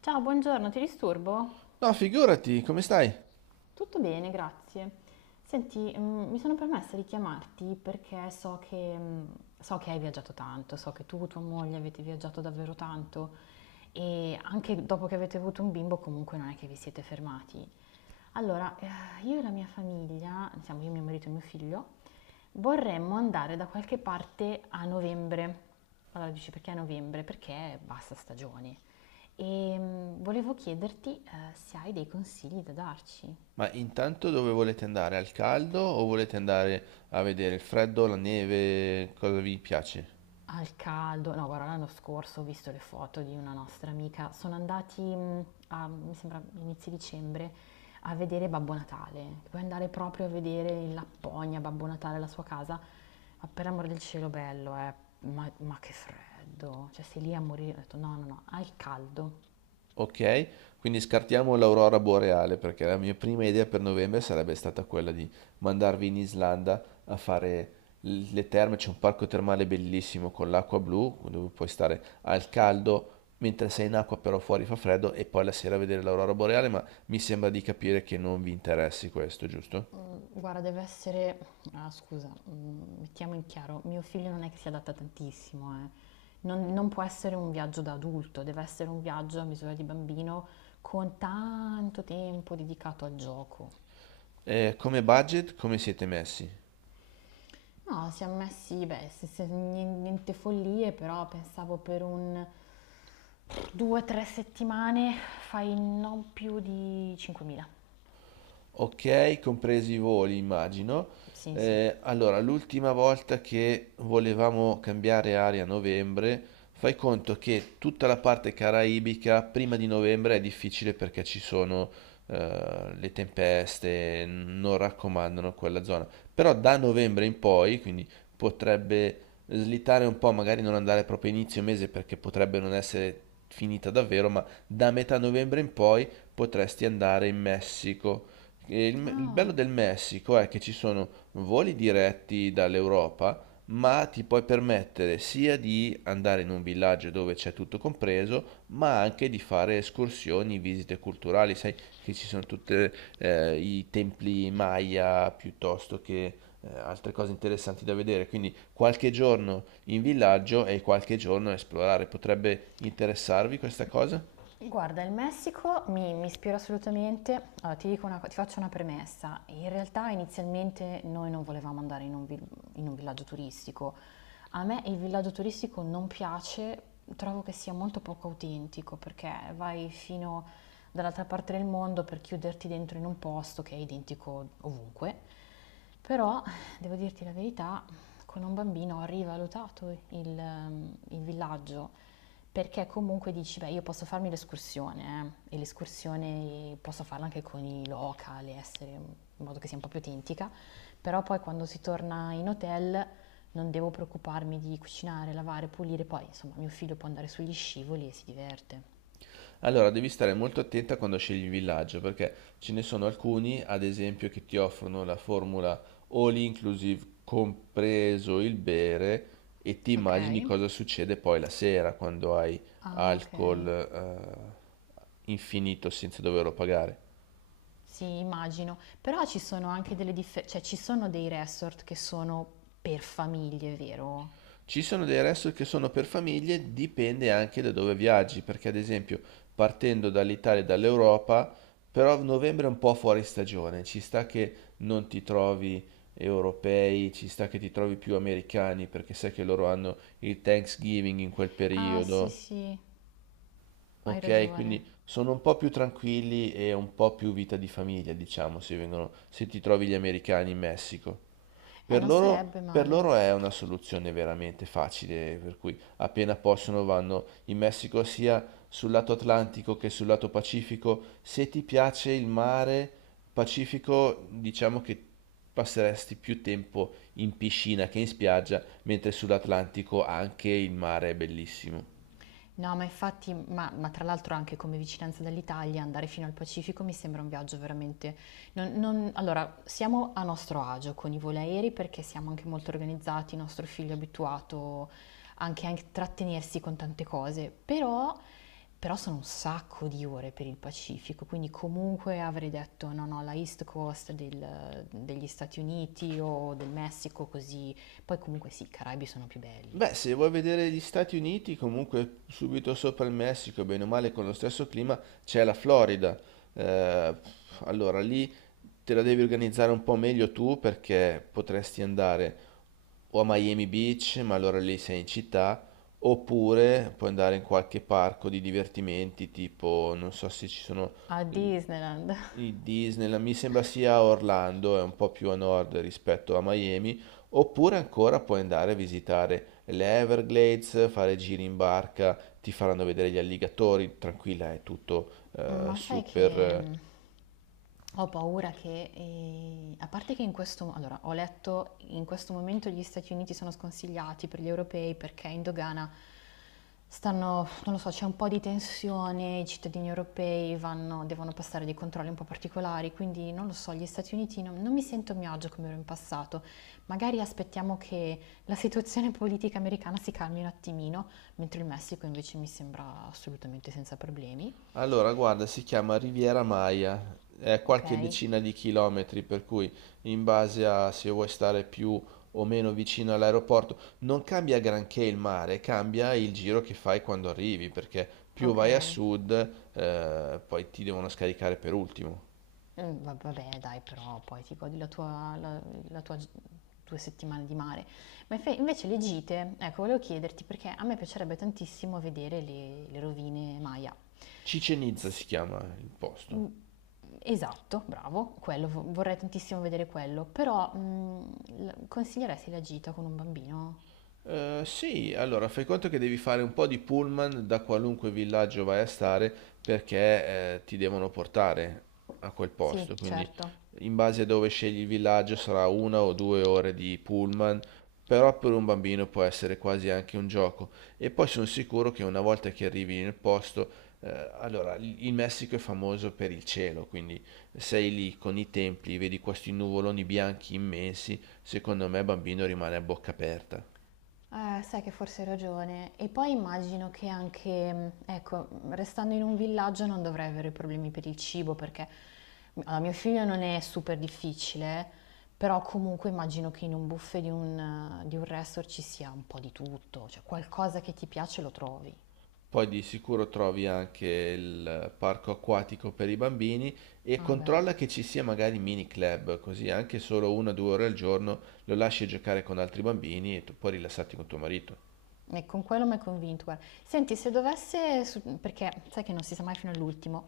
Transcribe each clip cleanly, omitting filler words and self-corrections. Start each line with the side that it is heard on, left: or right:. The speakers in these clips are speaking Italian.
left: Ciao, buongiorno, ti disturbo?
right: No, figurati, come stai?
left: Tutto bene, grazie. Senti, mi sono permessa di chiamarti perché so che, so che hai viaggiato tanto, so che tu e tua moglie avete viaggiato davvero tanto e anche dopo che avete avuto un bimbo comunque non è che vi siete fermati. Allora, io e la mia famiglia, siamo io, mio marito e mio figlio, vorremmo andare da qualche parte a novembre. Allora dici perché a novembre? Perché basta stagione. E volevo chiederti se hai dei consigli da darci.
right: Ma intanto dove volete andare? Al caldo o volete andare a vedere il freddo, la neve, cosa vi piace?
left: Al caldo, no, guarda, l'anno scorso ho visto le foto di una nostra amica. Sono andati a, mi sembra, inizio dicembre a vedere Babbo Natale. Puoi andare proprio a vedere in Lapponia Babbo Natale, la sua casa. Ma per amor del cielo, bello, eh. Ma che freddo. Cioè, sei lì a morire. Ho detto, no, no, no, al caldo.
right: Ok, quindi scartiamo l'aurora boreale perché la mia prima idea per novembre sarebbe stata quella di mandarvi in Islanda a fare le terme, c'è un parco termale bellissimo con l'acqua blu dove puoi stare al caldo mentre sei in acqua però fuori fa freddo e poi la sera vedere l'aurora boreale, ma mi sembra di capire che non vi interessi questo, giusto?
left: Guarda, deve essere... Ah, scusa, mettiamo in chiaro, mio figlio non è che si adatta tantissimo, eh. Non può essere un viaggio da adulto, deve essere un viaggio a misura di bambino con tanto tempo dedicato al gioco.
right: Come budget, come siete messi?
left: No, siamo messi, beh, niente follie, però pensavo per un 2-3 settimane fai non più di 5.000.
right: Ok, compresi i voli, immagino.
left: Sì, sì.
right: Allora, l'ultima volta che volevamo cambiare aria a novembre, fai conto che tutta la parte caraibica prima di novembre è difficile perché ci sono le tempeste, non raccomandano quella zona. Però da novembre in poi, quindi potrebbe slittare un po', magari non andare proprio a inizio mese perché potrebbe non essere finita davvero, ma da metà novembre in poi potresti andare in Messico. E il
left: Ah,
right: bello del Messico è che ci sono voli diretti dall'Europa, ma ti puoi permettere sia di andare in un villaggio dove c'è tutto compreso, ma anche di fare escursioni, visite culturali. Sai che ci sono tutti i templi Maya piuttosto che altre cose interessanti da vedere. Quindi qualche giorno in villaggio e qualche giorno a esplorare. Potrebbe interessarvi questa cosa?
left: guarda, il Messico mi ispira assolutamente. Allora, ti dico una ti faccio una premessa. In realtà inizialmente noi non volevamo andare in in un villaggio turistico. A me il villaggio turistico non piace, trovo che sia molto poco autentico perché vai fino dall'altra parte del mondo per chiuderti dentro in un posto che è identico ovunque. Però, devo dirti la verità, con un bambino ho rivalutato il villaggio, perché comunque dici, beh, io posso farmi l'escursione, e l'escursione posso farla anche con i local, e essere in modo che sia un po' più autentica, però poi quando si torna in hotel non devo preoccuparmi di cucinare, lavare, pulire, poi insomma mio figlio può andare sugli scivoli e si diverte.
right: Allora, devi stare molto attenta quando scegli il villaggio, perché ce ne sono alcuni, ad esempio, che ti offrono la formula all inclusive, compreso il bere, e ti
left: Ok.
right: immagini cosa succede poi la sera quando hai
left: Ah, ok.
right: alcol, infinito senza doverlo pagare.
left: Sì, immagino, però ci sono anche delle differenze, cioè ci sono dei resort che sono per famiglie, vero?
right: Ci sono dei resort che sono per famiglie, dipende anche da dove viaggi, perché ad esempio partendo dall'Italia e dall'Europa, però novembre è un po' fuori stagione, ci sta che non ti trovi europei, ci sta che ti trovi più americani, perché sai che loro hanno il Thanksgiving in quel
left: Ah, sì,
right: periodo,
left: sì, hai
right: ok?
left: ragione.
right: Quindi sono un po' più tranquilli e un po' più vita di famiglia, diciamo, se vengono, se ti trovi gli americani in Messico. Per
left: Non
right: loro,
left: sarebbe
right: per
left: male.
right: loro è una soluzione veramente facile, per cui appena possono vanno in Messico sia sul lato Atlantico che sul lato Pacifico. Se ti piace il mare Pacifico, diciamo che passeresti più tempo in piscina che in spiaggia, mentre sull'Atlantico anche il mare è bellissimo.
left: No, ma infatti, ma tra l'altro anche come vicinanza dall'Italia, andare fino al Pacifico mi sembra un viaggio veramente... allora, siamo a nostro agio con i voli aerei perché siamo anche molto organizzati, il nostro figlio è abituato anche a intrattenersi con tante cose, però, però sono un sacco di ore per il Pacifico, quindi comunque avrei detto no, no, la East Coast degli Stati Uniti o del Messico, così... Poi comunque sì, i Caraibi sono più belli.
right: Beh, se vuoi vedere gli Stati Uniti, comunque subito sopra il Messico, bene o male con lo stesso clima, c'è la Florida. Eh, allora lì te la devi organizzare un po' meglio tu perché potresti andare o a Miami Beach, ma allora lì sei in città, oppure puoi andare in qualche parco di divertimenti, tipo, non so se ci sono
left: A
right: i
left: Disneyland.
right: i Disneyland, mi sembra sia a Orlando, è un po' più a nord rispetto a Miami. Oppure ancora puoi andare a visitare le Everglades, fare giri in barca, ti faranno vedere gli alligatori, tranquilla, è tutto
left: Ma sai
right: super.
left: che ho paura che, a parte che in questo, allora, ho letto in questo momento gli Stati Uniti sono sconsigliati per gli europei perché in dogana stanno, non lo so, c'è un po' di tensione, i cittadini europei vanno, devono passare dei controlli un po' particolari, quindi non lo so, gli Stati Uniti non mi sento a mio agio come ero in passato. Magari aspettiamo che la situazione politica americana si calmi un attimino, mentre il Messico invece mi sembra assolutamente senza problemi.
right: Allora, guarda, si chiama Riviera Maya, è a
left: Ok,
right: qualche decina di chilometri, per cui in base a se vuoi stare più o meno vicino all'aeroporto, non cambia granché il mare, cambia il giro che fai quando arrivi, perché più
left: ok.
right: vai a sud, poi ti devono scaricare per ultimo.
left: Vabbè, dai, però poi ti godi la 2 settimane di mare. Ma invece le gite, ecco, volevo chiederti perché a me piacerebbe tantissimo vedere le rovine Maya.
right: Cicenizza
left: S-
right: si chiama il posto.
left: Esatto, bravo, quello, vorrei tantissimo vedere quello, però consiglieresti la gita con un bambino?
right: Sì, allora fai conto che devi fare un po' di pullman da qualunque villaggio vai a stare perché ti devono portare a quel
left: Sì,
right: posto, quindi
left: certo.
right: in base a dove scegli il villaggio sarà una o due ore di pullman, però per un bambino può essere quasi anche un gioco. E poi sono sicuro che una volta che arrivi nel posto, allora il Messico è famoso per il cielo, quindi sei lì con i templi, vedi questi nuvoloni bianchi immensi, secondo me bambino rimane a bocca aperta.
left: Sai che forse hai ragione. E poi immagino che anche, ecco, restando in un villaggio non dovrei avere problemi per il cibo perché allora, mio figlio non è super difficile, però comunque immagino che in un buffet di di un resort ci sia un po' di tutto, cioè qualcosa che ti piace lo trovi.
right: Poi di sicuro trovi anche il parco acquatico per i bambini e
left: Vabbè.
right: controlla che ci sia magari mini club, così anche solo una o due ore al giorno lo lasci giocare con altri bambini e tu puoi rilassarti con tuo marito.
left: E con quello mi hai convinto, guarda. Senti, se dovesse, perché sai che non si sa mai fino all'ultimo.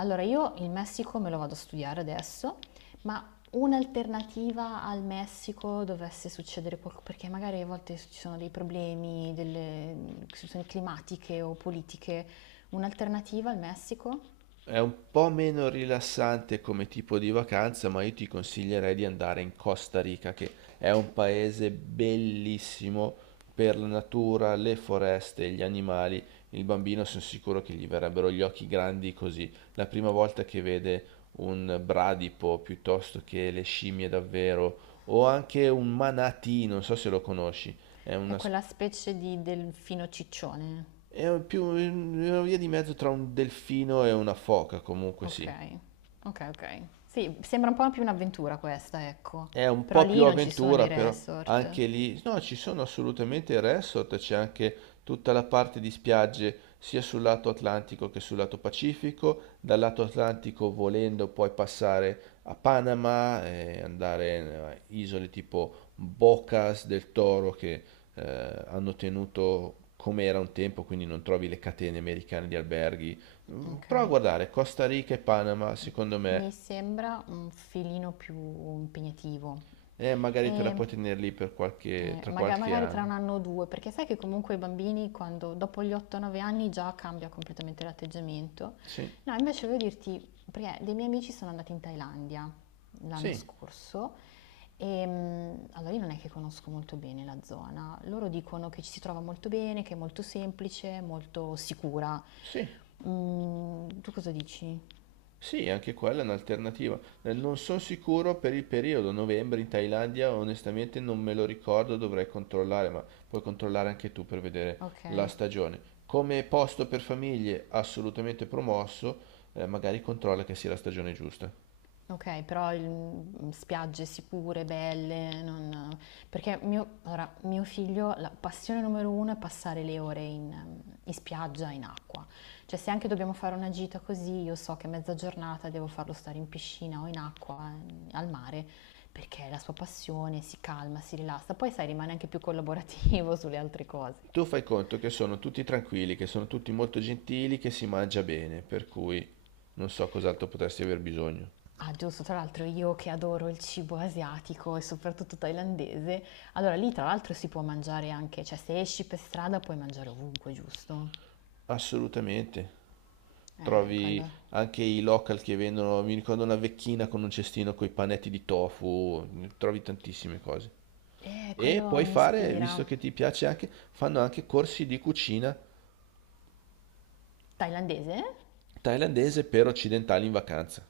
left: Allora, io il Messico me lo vado a studiare adesso, ma un'alternativa al Messico dovesse succedere qualcosa, perché magari a volte ci sono dei problemi, delle situazioni climatiche o politiche. Un'alternativa al Messico
right: È un po' meno rilassante come tipo di vacanza, ma io ti consiglierei di andare in Costa Rica, che è un paese bellissimo per la natura, le foreste, gli animali. Il bambino sono sicuro che gli verrebbero gli occhi grandi così. La prima volta che vede un bradipo piuttosto che le scimmie davvero, o anche un manatee, non so se lo conosci, è
left: è
right: una,
left: quella specie di delfino ciccione.
right: è più una via di mezzo tra un delfino e una foca, comunque
left: Ok,
right: sì.
left: ok, ok. Sì, sembra un po' più un'avventura questa, ecco.
right: È un
left: Però
right: po' più
left: lì non ci sono i
right: avventura, però
left: resort.
right: anche lì. No, ci sono assolutamente il resort, c'è anche tutta la parte di spiagge sia sul lato Atlantico che sul lato Pacifico. Dal lato Atlantico, volendo, puoi passare a Panama e andare in isole tipo Bocas del Toro che hanno tenuto come era un tempo, quindi non trovi le catene americane di alberghi. Mm, prova a
left: Okay.
right: guardare Costa Rica e Panama, secondo me.
left: Mi sembra un filino più impegnativo
right: E magari te la
left: e,
right: puoi tenere lì per qualche, tra qualche
left: magari tra
right: anno.
left: 1 anno o 2, perché sai che comunque i bambini quando dopo gli 8, 9 anni già cambia completamente l'atteggiamento.
right: Sì,
left: No, invece volevo dirti, perché dei miei amici sono andati in Thailandia l'anno
right: sì,
left: scorso, allora io non è che conosco molto bene la zona. Loro dicono che ci si trova molto bene, che è molto semplice, molto sicura.
right: sì,
left: Mhmm, tu cosa dici?
right: sì, anche quella è un'alternativa. Non sono sicuro per il periodo novembre in Thailandia, onestamente non me lo ricordo, dovrei controllare, ma puoi controllare anche tu per vedere la
left: Okay.
right: stagione. Come posto per famiglie assolutamente promosso, magari controlla che sia la stagione giusta.
left: Ok, però spiagge sicure, belle, non... Perché allora, mio figlio, la passione numero uno è passare le ore in, in spiaggia, in acqua. Cioè se anche dobbiamo fare una gita così, io so che mezza giornata devo farlo stare in piscina o in acqua, al mare, perché è la sua passione, si calma, si rilassa, poi sai, rimane anche più collaborativo sulle altre cose.
right: Tu fai conto che sono tutti tranquilli, che sono tutti molto gentili, che si mangia bene, per cui non so cos'altro potresti aver bisogno.
left: Ah, giusto, tra l'altro io che adoro il cibo asiatico e soprattutto thailandese, allora lì tra l'altro si può mangiare anche, cioè se esci per strada puoi mangiare ovunque, giusto?
right: Assolutamente. Trovi
left: Quello,
right: anche i local che vendono, mi ricordo una vecchina con un cestino con i panetti di tofu, trovi tantissime cose. E
left: quello
right: puoi
left: mi
right: fare,
left: ispira.
right: visto che ti piace anche, fanno anche corsi di cucina
left: Thailandese?
right: thailandese per occidentali in vacanza.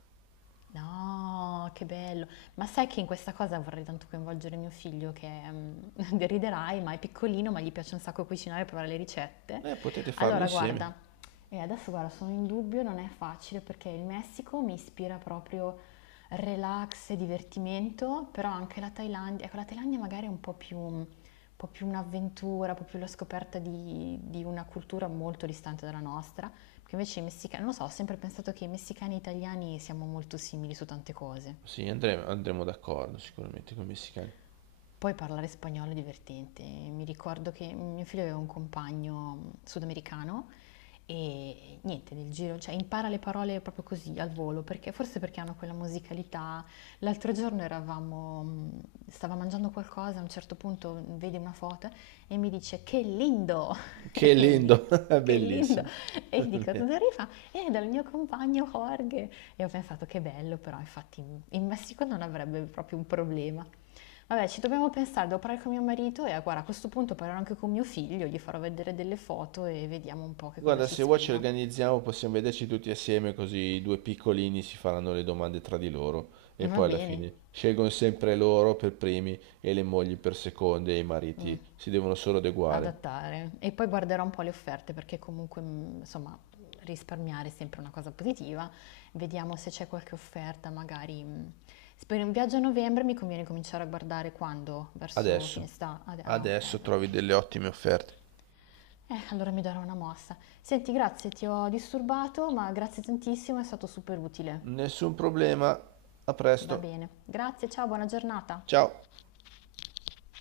left: No, che bello. Ma sai che in questa cosa vorrei tanto coinvolgere mio figlio che deriderai, ma è piccolino, ma gli piace un sacco cucinare e provare le ricette.
right: Potete farlo
left: Allora, guarda,
right: insieme.
left: e adesso guarda, sono in dubbio, non è facile perché il Messico mi ispira proprio relax e divertimento, però anche la Thailandia, ecco, la Thailandia magari è un po' più un'avventura, un po' più la scoperta di una cultura molto distante dalla nostra. Perché invece i messicani, non lo so, ho sempre pensato che i messicani e italiani siamo molto simili su tante cose.
right: Sì, andremo d'accordo sicuramente con i messicani.
left: Poi parlare spagnolo è divertente. Mi ricordo che mio figlio aveva un compagno sudamericano e niente, nel giro, cioè impara le parole proprio così al volo, perché forse perché hanno quella musicalità. L'altro giorno eravamo, stava mangiando qualcosa, a un certo punto vede una foto e mi dice che lindo!
right: Che
left: E io gli dico
right: lindo,
left: che lindo!
right: bellissimo.
left: E gli dico da dove arriva? È dal mio compagno Jorge. E ho pensato che bello, però infatti in in Messico non avrebbe proprio un problema. Vabbè, ci dobbiamo pensare, devo parlare con mio marito e ah, guarda, a questo punto parlerò anche con mio figlio, gli farò vedere delle foto e vediamo un po' che cosa
right: Guarda,
left: ci
right: se vuoi ci
left: ispira.
right: organizziamo, possiamo vederci tutti assieme, così i due piccolini si faranno le domande tra di loro e
left: Va
right: poi alla
left: bene,
right: fine scelgono sempre loro per primi e le mogli per seconde e i mariti si devono solo adeguare.
left: adattare. E poi guarderò un po' le offerte perché comunque, insomma, risparmiare è sempre una cosa positiva. Vediamo se c'è qualche offerta, magari... se per un viaggio a novembre mi conviene cominciare a guardare quando? Verso fine
right: Adesso,
left: estate? Ah, ah, ok,
right: adesso
left: va
right: trovi
left: bene.
right: delle ottime offerte.
left: Allora mi darò una mossa. Senti, grazie, ti ho disturbato, ma grazie tantissimo, è stato super utile.
right: Nessun problema, a
left: Va
right: presto.
left: bene, grazie, ciao, buona giornata.
right: Ciao.